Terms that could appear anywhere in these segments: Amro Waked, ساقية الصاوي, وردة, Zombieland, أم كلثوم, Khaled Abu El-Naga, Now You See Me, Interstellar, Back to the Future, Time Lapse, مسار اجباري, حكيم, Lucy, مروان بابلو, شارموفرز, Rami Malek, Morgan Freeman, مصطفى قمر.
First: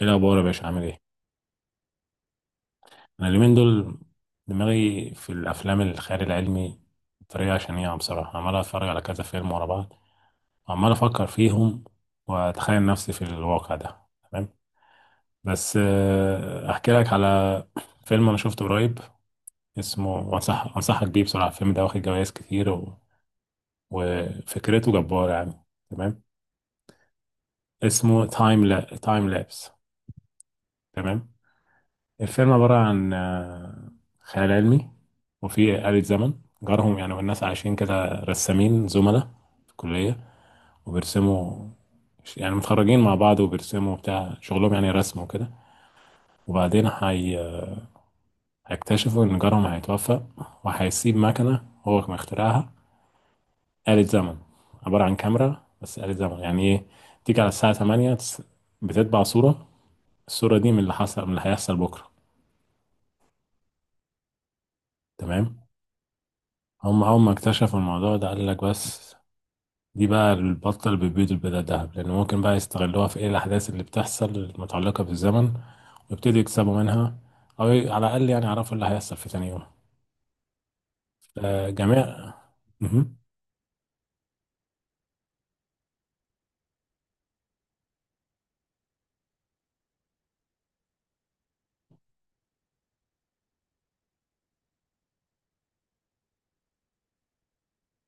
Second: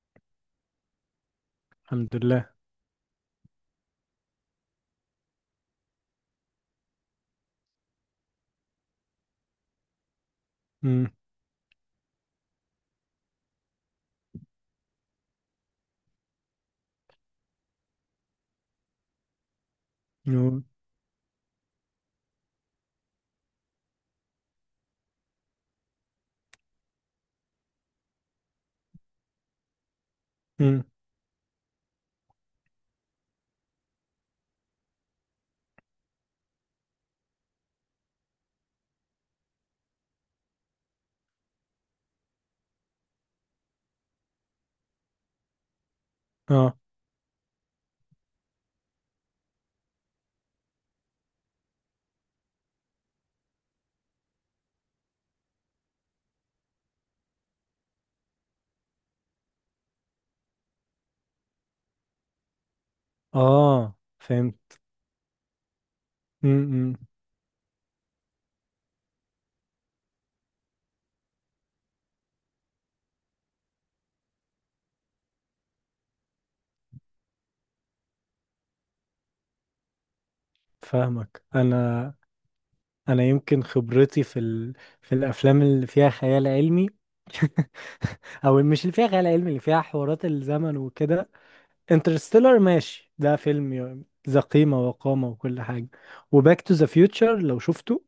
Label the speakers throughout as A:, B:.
A: ايه الاخبار يا باشا؟ عامل ايه؟
B: الحمد لله.
A: انا اليومين دول دماغي في الافلام الخيال العلمي بطريقه شنيعه بصراحه، عمال اتفرج على كذا فيلم ورا بعض وعمال
B: امم
A: افكر فيهم واتخيل نفسي في الواقع ده. تمام، بس احكي لك على فيلم انا شفته قريب، اسمه،
B: يو-
A: وانصح انصحك بيه بصراحه. الفيلم ده واخد جوائز كتير وفكرته جباره يعني. تمام، اسمه تايم لا تايم لابس.
B: امم
A: تمام، الفيلم عبارة عن خيال علمي، وفي آلة زمن جارهم يعني. والناس عايشين كده رسامين زملاء في الكلية، وبيرسموا، يعني متخرجين مع بعض وبيرسموا بتاع شغلهم، يعني رسم وكده.
B: اه،
A: وبعدين هيكتشفوا إن جارهم هيتوفى، وهيسيب مكنة هو كان مخترعها، آلة زمن عبارة عن كاميرا، بس آلة زمن يعني إيه؟ تيجي على الساعة 8، بتتبع صورة، الصورة دي من اللي حصل، من اللي هيحصل بكرة.
B: اه، فهمت.
A: تمام،
B: امم
A: هم أول ما اكتشفوا الموضوع ده قال لك، بس دي بقى البطة اللي بتبيض البيضة الذهب، لأن ممكن بقى يستغلوها في إيه، الأحداث اللي بتحصل المتعلقة بالزمن، ويبتدوا يكسبوا منها، أو على الأقل يعني يعرفوا اللي هيحصل في تاني يوم.
B: فاهمك. انا
A: جميع.
B: انا يمكن خبرتي في في الافلام اللي فيها خيال علمي، او مش اللي فيها خيال علمي، اللي فيها حوارات الزمن وكده. انترستيلر، ماشي، ده فيلم ذا قيمة وقامة وكل حاجة. وباك تو ذا فيوتشر، لو شفته.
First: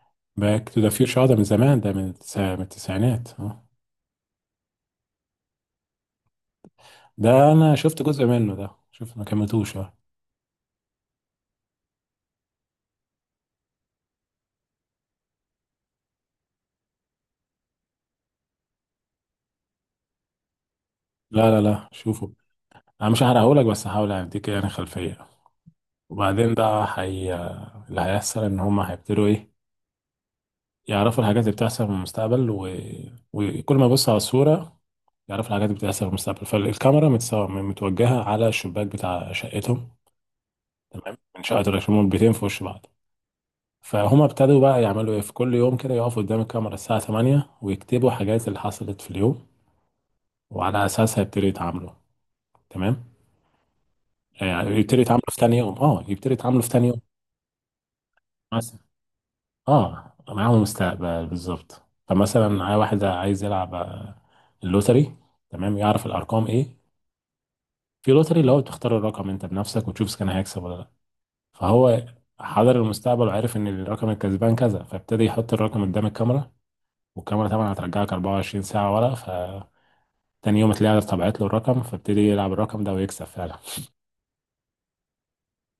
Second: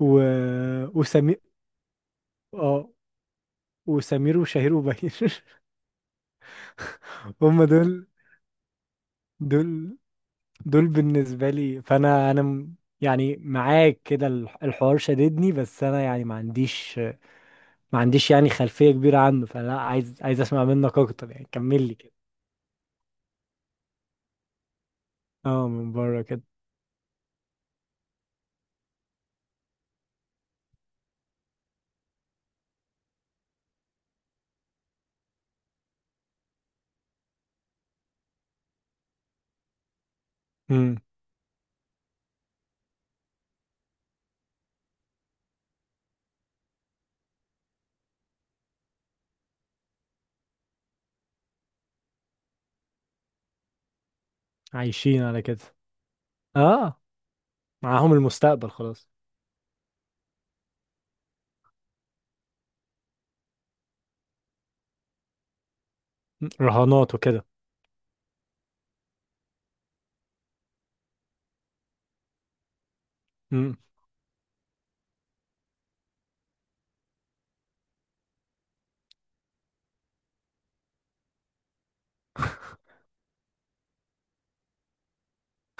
B: و...
A: باك تو ذا فيوتشر ده
B: وسمير
A: من زمان، ده من
B: اه
A: التسعينات آه.
B: وسمير وشهير وبهير.
A: ده
B: هم
A: أنا شفت
B: دول
A: جزء منه، ده شوف ما كملتوش آه.
B: دول دول بالنسبة لي. فأنا يعني معاك كده، الحوار شددني، بس أنا يعني ما عنديش، يعني خلفية كبيرة عنه، فلا، عايز، أسمع منك أكتر، يعني
A: لا لا
B: كمل
A: لا،
B: لي كده.
A: شوفوا، أنا مش هحرقهولك، بس هحاول أديك يعني خلفية.
B: اه، من بره كده.
A: وبعدين ده حي... اللي هيحصل إن هما هيبتدوا إيه، يعرفوا الحاجات اللي بتحصل في المستقبل وكل ما يبص على الصورة يعرف الحاجات اللي بتحصل في المستقبل. فالكاميرا متوجهة على الشباك بتاع شقتهم.
B: امم
A: تمام، من شقة الرئيس، هما البيتين في وش بعض، فهما ابتدوا بقى يعملوا ايه، في كل يوم كده يقفوا قدام الكاميرا الساعة 8 ويكتبوا حاجات اللي حصلت في اليوم، وعلى أساسها يبتدوا يتعاملوا. تمام، يعني يبتدوا
B: عايشين
A: يتعاملوا في
B: على
A: تاني
B: كده.
A: يوم، اه يبتدوا يتعاملوا في تاني يوم.
B: اه، معاهم المستقبل
A: مثلا،
B: خلاص.
A: اه معاهم مستقبل بالظبط. فمثلا واحد عايز يلعب اللوتري. تمام، يعرف الأرقام
B: مم.
A: ايه،
B: رهانات وكده.
A: في لوتري اللي هو بتختار الرقم انت بنفسك وتشوف اذا كان هيكسب ولا. فهو حضر المستقبل وعرف ان
B: امم
A: الرقم الكسبان كذا، فابتدى يحط الرقم قدام الكاميرا، والكاميرا طبعا هترجعك 24 ساعة ورا، فتاني يوم تلاقيها طبعت له الرقم، فابتدي يلعب الرقم ده ويكسب فعلا.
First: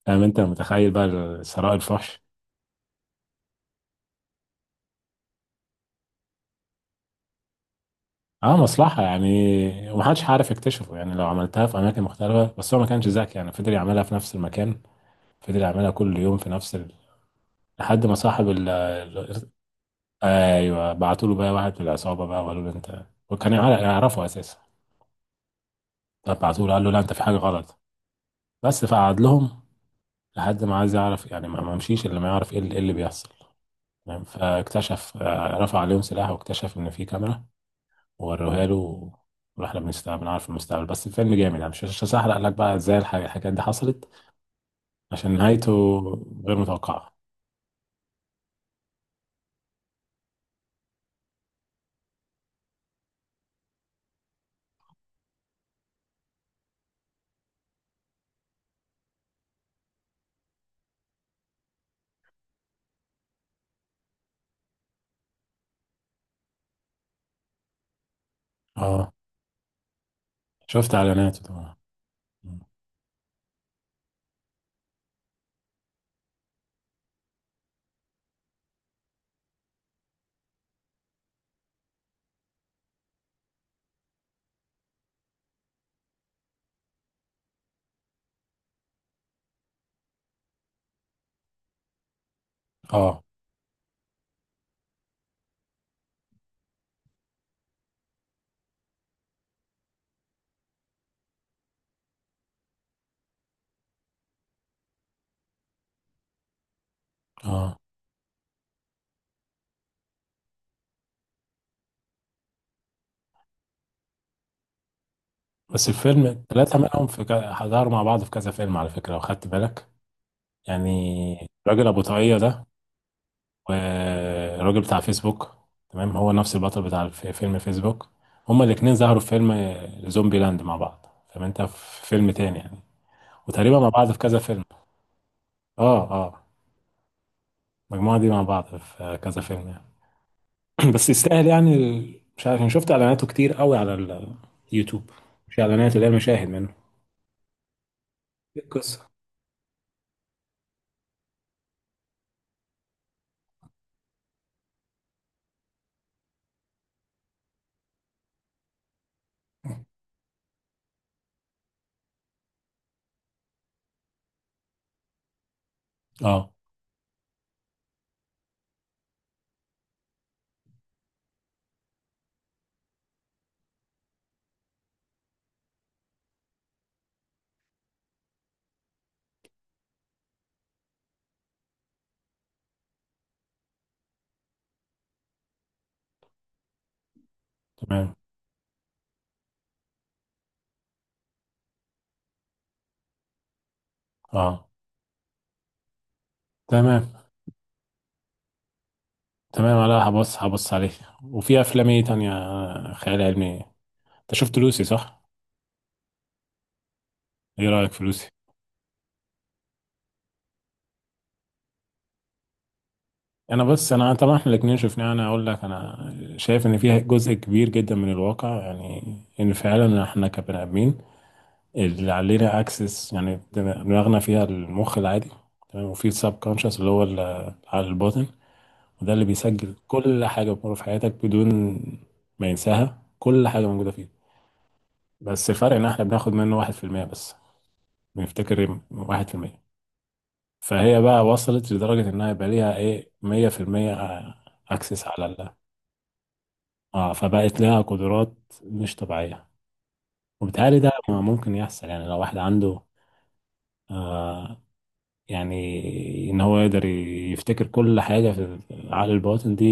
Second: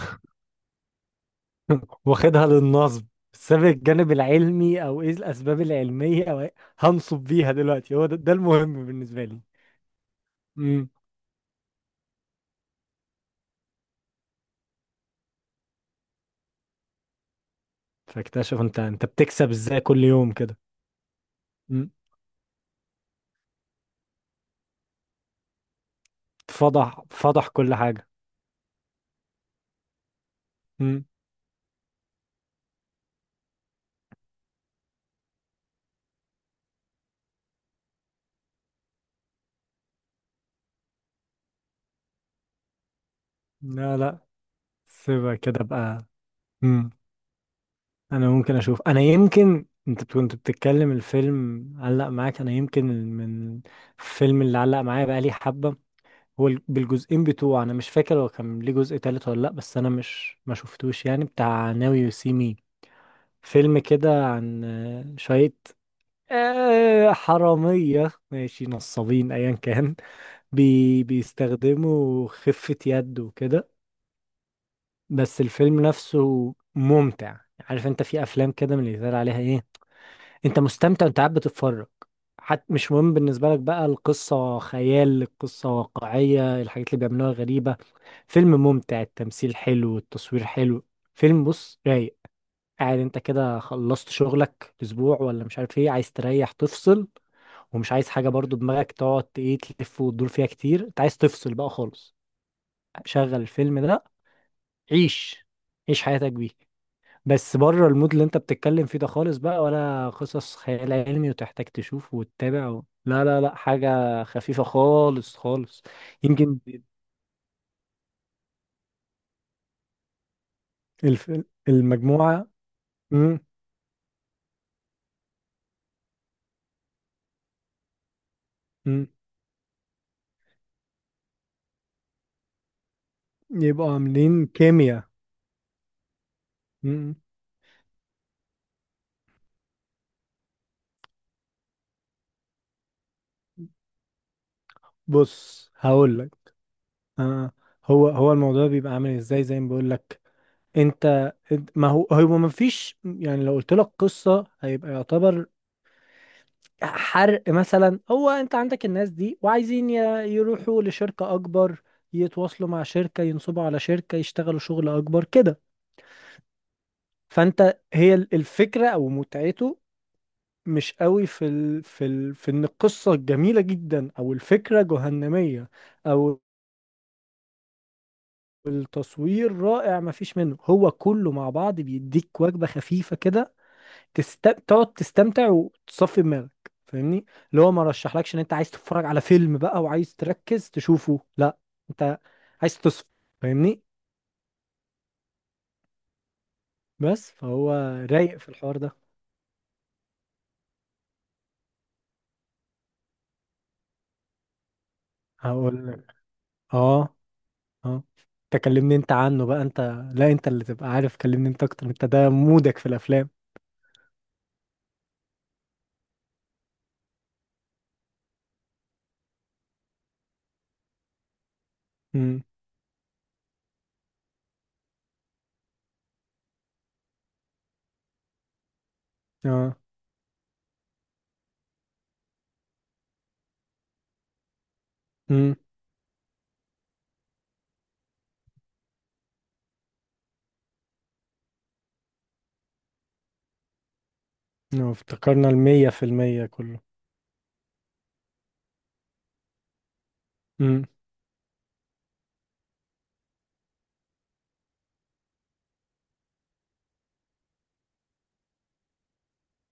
A: فاهم؟ انت متخيل بقى ثراء الفحش.
B: واخدها للنصب، سابق الجانب العلمي أو إيه الأسباب العلمية أو إيه؟ هنصب بيها دلوقتي، هو ده،
A: اه
B: المهم
A: مصلحة
B: بالنسبة لي.
A: يعني، ومحدش عارف
B: امم
A: يكتشفه، يعني لو عملتها في أماكن مختلفة، بس هو ما كانش ذكي يعني، فضل يعملها في نفس المكان، فضل يعملها كل يوم في نفس ال... لحد ما صاحب
B: فاكتشف
A: ال...
B: أنت
A: ال-
B: بتكسب إزاي كل يوم كده.
A: ايوه، بعتوا له بقى واحد من العصابة بقى وقالوا له انت، وكان يعرفه أساسا، فبعتوا له قال له لا
B: فضح،
A: انت في حاجه
B: فضح كل
A: غلط.
B: حاجة.
A: بس فقعد لهم، لحد ما عايز
B: مم.
A: يعرف يعني، ما مشيش الا ما يعرف إيه اللي بيحصل. تمام، فاكتشف رفع عليهم سلاح، واكتشف ان في كاميرا، ووروها له، واحنا بنستقبل بنعرف المستقبل. بس الفيلم جامد يعني، مش هحرق لك بقى ازاي الحاجات دي
B: لا
A: حصلت،
B: لا،
A: عشان
B: سيبها كده
A: نهايته
B: بقى.
A: غير
B: مم.
A: متوقعه.
B: انا ممكن اشوف، انا يمكن انت كنت بتتكلم الفيلم علق معاك، انا يمكن من الفيلم اللي علق معايا بقى لي حبة. هو بالجزئين بتوعه، انا مش فاكر هو كان ليه جزء تالت ولا لا، بس انا مش ما شفتوش، يعني بتاع ناو يو سي مي. فيلم كده عن شوية، حرامية، ماشي،
A: اه
B: نصابين، ايا كان.
A: شفت اعلاناته طبعا.
B: بيستخدموا خفة يد وكده. بس الفيلم نفسه ممتع. عارف، انت في افلام كده من اللي يتقال عليها ايه، انت مستمتع وانت قاعد بتتفرج. حتى مش مهم بالنسبه لك بقى القصه خيال، القصه واقعيه، الحاجات اللي بيعملوها غريبه. فيلم ممتع، التمثيل حلو، التصوير حلو، فيلم بص رايق. قاعد انت
A: اه،
B: كده، خلصت شغلك اسبوع ولا مش عارف ايه، عايز تريح، تفصل، ومش عايز حاجه برضو دماغك تقعد ايه، تلف وتدور فيها كتير، انت عايز تفصل بقى خالص. شغل الفيلم ده. عيش، عيش حياتك بيه. بس
A: اه،
B: بره المود اللي انت بتتكلم فيه ده خالص بقى، ولا قصص خيال علمي وتحتاج تشوف وتتابع لا لا، لا حاجة خفيفة خالص خالص.
A: بس الفيلم
B: يمكن
A: الثلاثة منهم في ك... ظهروا مع بعض في كذا فيلم على فكرة، لو خدت بالك
B: الف...
A: يعني. الراجل أبو طاقية
B: المجموعة.
A: ده
B: مم.
A: والراجل بتاع فيسبوك، تمام هو نفس البطل بتاع فيلم فيسبوك. هما الاتنين
B: مم.
A: ظهروا في فيلم زومبي لاند مع بعض، فانت في فيلم تاني يعني، وتقريبا مع
B: يبقوا
A: بعض في كذا
B: عاملين
A: فيلم.
B: كيمياء.
A: اه، اه،
B: مم.
A: المجموعة دي مع بعض في كذا فيلم يعني. بس يستاهل يعني، مش عارف، أنا شفت اعلاناته كتير قوي على اليوتيوب، مش
B: بص
A: اعلانات، اللي هي
B: هقول لك.
A: المشاهد منه.
B: آه. هو، هو
A: إيه
B: الموضوع بيبقى
A: القصة؟
B: عامل ازاي زي ما بقول لك انت؟ ما هو، هو ما فيش يعني، لو قلت لك قصة هيبقى يعتبر حرق. مثلا هو انت عندك الناس دي، وعايزين يروحوا لشركة اكبر، يتواصلوا مع شركة، ينصبوا على شركة، يشتغلوا شغل اكبر كده.
A: اه،
B: فانت هي الفكرة او متعته مش قوي في في في ان القصة الجميلة جدا او الفكرة جهنمية، او التصوير رائع. مفيش منه، هو كله مع بعض بيديك وجبة خفيفة كده. تقعد تستمتع وتصفي دماغك. فاهمني؟ اللي هو ما
A: تمام.
B: رشحلكش ان انت عايز تتفرج على فيلم بقى وعايز تركز تشوفه، لا، انت عايز تصفي. فاهمني؟
A: اه، تمام.
B: بس فهو رايق في الحوار ده.
A: تمام، لا هبص عليه. وفي افلام ايه تانية خيال علمي؟ انت شفت لوسي صح؟
B: هقول لك. اه،
A: ايه رأيك
B: اه،
A: في لوسي؟
B: انت كلمني انت عنه بقى انت. لا، انت اللي تبقى عارف، كلمني انت اكتر، انت ده مودك في الافلام.
A: انا بس، انا طبعا احنا الاثنين شفناه، انا اقول لك انا شايف ان فيها جزء كبير جدا من الواقع، يعني ان فعلا احنا كبني ادمين اللي
B: امم
A: علينا اكسس، يعني دماغنا فيها المخ العادي، تمام، وفي السب كونشس اللي هو على الباطن، وده اللي بيسجل
B: اه.
A: كل حاجه بتمر في حياتك بدون ما ينساها، كل حاجه موجوده فيه. بس
B: امم
A: الفرق ان احنا بناخد منه 1% بس، بنفتكر 1%. فهي بقى وصلت لدرجه انها يبقى ليها ايه، 100% اكسس على
B: افتكرنا
A: ال،
B: 100% كله.
A: اه فبقت لها قدرات مش طبيعية. وبالتالي ده ممكن يحصل، يعني لو واحد عنده آه، يعني ان هو يقدر يفتكر كل حاجة في عقل الباطن دي،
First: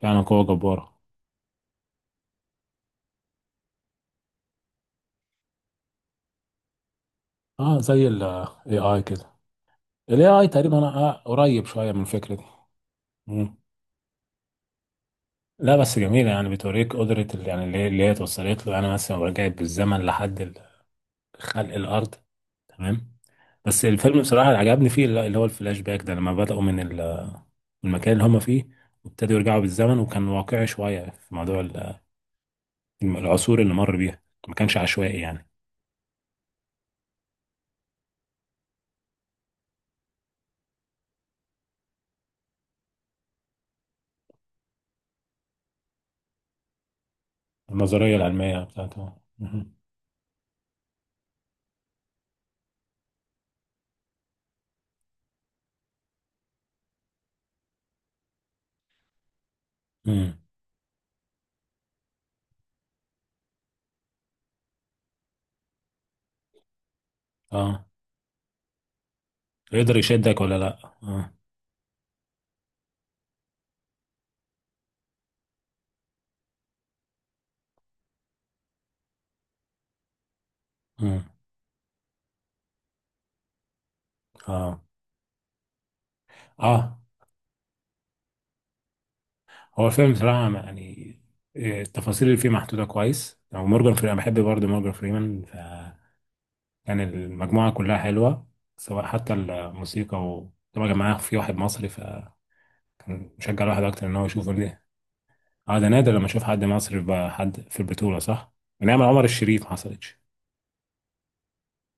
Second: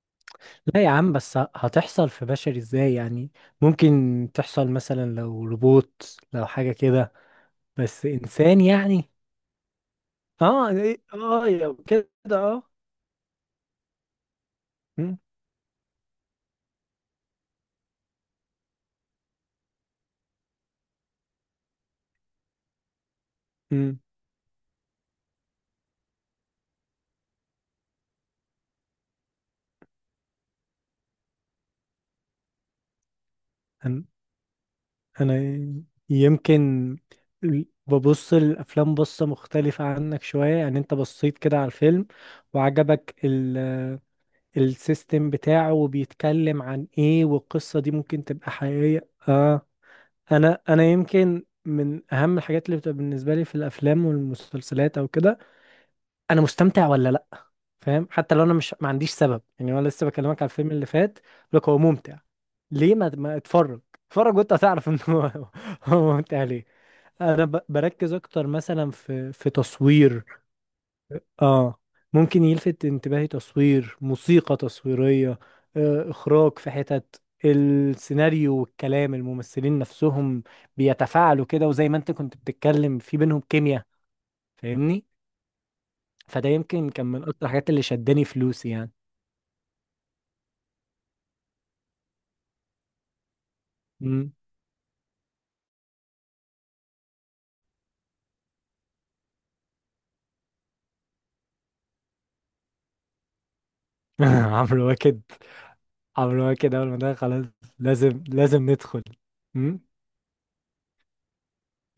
A: فعلا قوة
B: لا يا
A: جبارة.
B: عم، بس هتحصل في بشري ازاي يعني؟ ممكن تحصل مثلا لو روبوت، لو حاجة كده،
A: اه
B: بس
A: زي ال
B: انسان
A: AI
B: يعني.
A: كده، ال AI
B: اه،
A: تقريبا آه
B: اه،
A: قريب
B: لو
A: شوية من
B: كده.
A: الفكرة دي.
B: اه.
A: مم.
B: م-
A: لا بس جميلة يعني، بتوريك قدرة اللي هي توصلت له، يعني مثلا لو رجعت بالزمن لحد خلق الارض. تمام، بس
B: م.
A: الفيلم بصراحه اللي عجبني فيه، اللي هو الفلاش باك ده، لما بداوا من المكان اللي هم فيه، وابتدوا يرجعوا بالزمن، وكان واقعي شويه في موضوع العصور اللي مر
B: أن-
A: بيها، ما كانش عشوائي
B: انا
A: يعني.
B: يمكن ببص الافلام بصة مختلفة عنك شوية. يعني انت بصيت كده على الفيلم، وعجبك السيستم بتاعه، وبيتكلم عن ايه، والقصة دي
A: النظريه
B: ممكن تبقى
A: العلميه
B: حقيقية.
A: بتاعته
B: اه،
A: مهم.
B: انا يمكن من اهم الحاجات اللي بتبقى بالنسبه لي في الافلام والمسلسلات او كده، انا مستمتع ولا لا. فاهم؟ حتى لو انا مش ما عنديش سبب. يعني انا لسه
A: مم.
B: بكلمك على الفيلم اللي فات، لك هو ممتع ليه؟ ما اتفرج، اتفرج وانت هتعرف ان هو هو ممتع ليه. انا
A: اه
B: بركز اكتر مثلا في
A: يقدر
B: تصوير.
A: يشدك ولا لا؟ اه.
B: اه. ممكن يلفت انتباهي تصوير، موسيقى تصويرية، اخراج، في حتت السيناريو والكلام، الممثلين نفسهم
A: مم.
B: بيتفاعلوا كده، وزي ما انت كنت بتتكلم في بينهم كيمياء.
A: اه،
B: فاهمني؟ فده يمكن
A: اه،
B: كان من اكتر الحاجات اللي شداني فلوسي يعني.
A: هو الفيلم بصراحه يعني، التفاصيل اللي فيه محطوطه كويس، ومورجان فريمان أنا
B: مم.
A: بحب برضه مورجان فريمان، كان المجموعة كلها حلوة، سواء حتى الموسيقى، و طبعا معاه في واحد مصري فكان مشجع الواحد أكتر إن هو يشوفه ليه.
B: عمرو واكد،
A: اه ده نادر لما أشوف
B: عمرو
A: حد
B: واكد اول ما
A: مصري
B: ده
A: بقى،
B: خلاص،
A: حد في البطولة
B: لازم
A: صح؟
B: لازم
A: من أيام
B: ندخل.
A: عمر الشريف ما حصلتش.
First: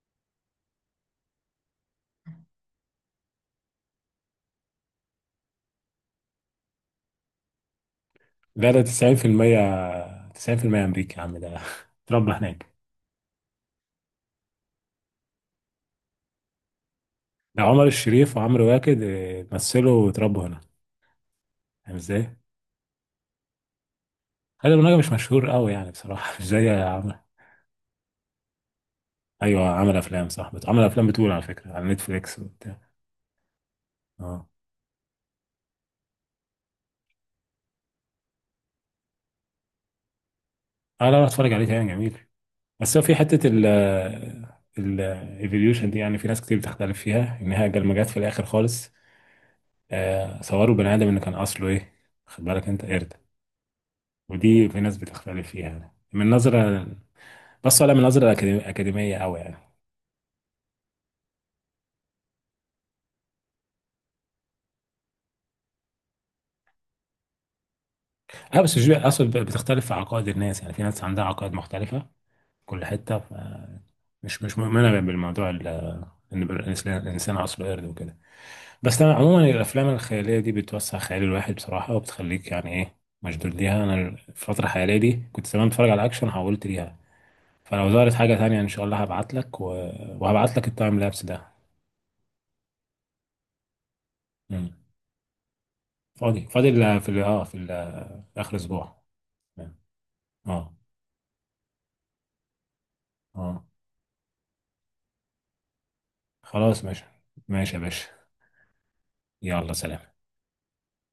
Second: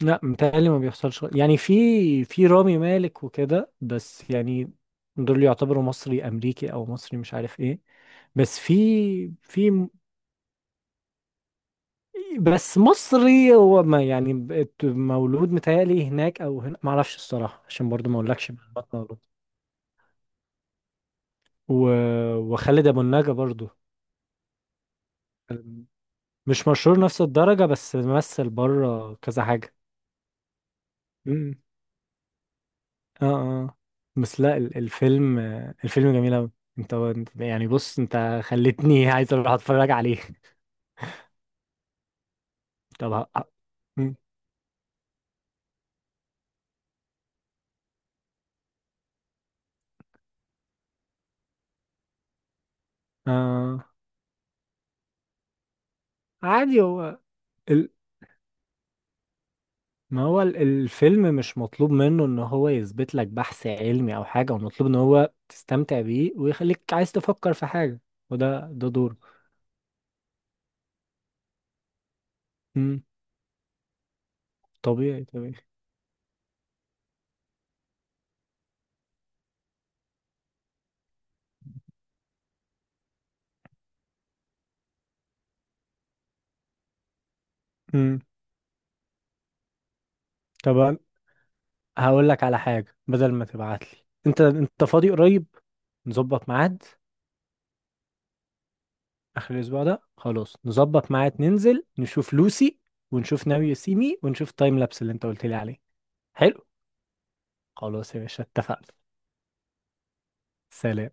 B: لا، متهيألي ما بيحصلش يعني، في في رامي مالك وكده، بس يعني دول يعتبروا مصري امريكي او مصري مش عارف ايه. بس
A: لا ده
B: في
A: 90%، 90% أمريكي يا عم ده اتربى هناك.
B: بس مصري، هو ما يعني بقت مولود متهيألي هناك او هنا، ما اعرفش
A: ده
B: الصراحة،
A: عمر
B: عشان برضو ما
A: الشريف
B: اقولكش
A: وعمرو
B: معلومات
A: واكد
B: مولود.
A: مثلوا واتربوا هنا،
B: و...
A: فاهم ازاي؟
B: وخالد ابو النجا برضو.
A: خالد أبو النجا مش مشهور قوي يعني بصراحة مش
B: مش
A: زي
B: مشهور
A: عمرو.
B: نفس الدرجة، بس مثل بره كذا
A: أيوه
B: حاجة.
A: عمل أفلام صح، عمل أفلام بتقول على فكرة على نتفليكس وبتاع.
B: اه، اه. بس
A: اه،
B: لا الفيلم، الفيلم جميل أوي. انت يعني بص، انت خلتني عايز اروح اتفرج عليه.
A: اه، لا لا اتفرج عليه تاني، جميل. بس هو
B: طب.
A: في حتة
B: ه-
A: ال
B: مم.
A: ال evolution دي، يعني في ناس كتير بتختلف فيها، إن هي لما جت في الآخر خالص صوروا بني آدم إنه كان أصله إيه، خد بالك أنت قرد.
B: آه.
A: ودي في ناس بتختلف فيها يعني، من
B: عادي
A: نظرة،
B: هو
A: بس
B: ال...
A: ولا من نظرة أكاديمية أوي يعني.
B: ما هو الفيلم مش مطلوب منه ان هو يثبت لك بحث علمي او حاجة، هو مطلوب ان هو تستمتع بيه ويخليك عايز تفكر في حاجة،
A: أه
B: وده
A: بس مش
B: دوره.
A: أصل، بتختلف في عقائد الناس، يعني في ناس عندها عقائد مختلفة في كل
B: مم.
A: حتة مش مؤمنة
B: طبيعي
A: بالموضوع
B: طبيعي.
A: إن الإنسان أصله قرد وكده. بس انا عموما الافلام الخياليه دي بتوسع خيال الواحد بصراحه، وبتخليك يعني ايه مشدود ليها. انا الفتره الحاليه دي، كنت زمان بتفرج على اكشن، حولت ليها. فلو ظهرت
B: مم.
A: حاجه تانية ان شاء الله هبعت لك وهبعت لك
B: طب
A: التايم لابس ده.
B: هقول لك على حاجة، بدل ما تبعت لي انت،
A: مم.
B: انت فاضي قريب؟
A: فاضي
B: نظبط
A: فاضي
B: ميعاد.
A: ال- في ال- اه في ال- اخر اسبوع.
B: اخر
A: تمام.
B: الاسبوع ده خلاص،
A: اه،
B: نظبط ميعاد ننزل نشوف لوسي، ونشوف ناو
A: اه،
B: يو سي مي، ونشوف تايم لابس اللي انت قلت لي عليه. حلو.
A: خلاص ماشي، ماشي يا باشا،
B: خلاص يا باشا، اتفقنا.
A: يلا سلام.
B: سلام.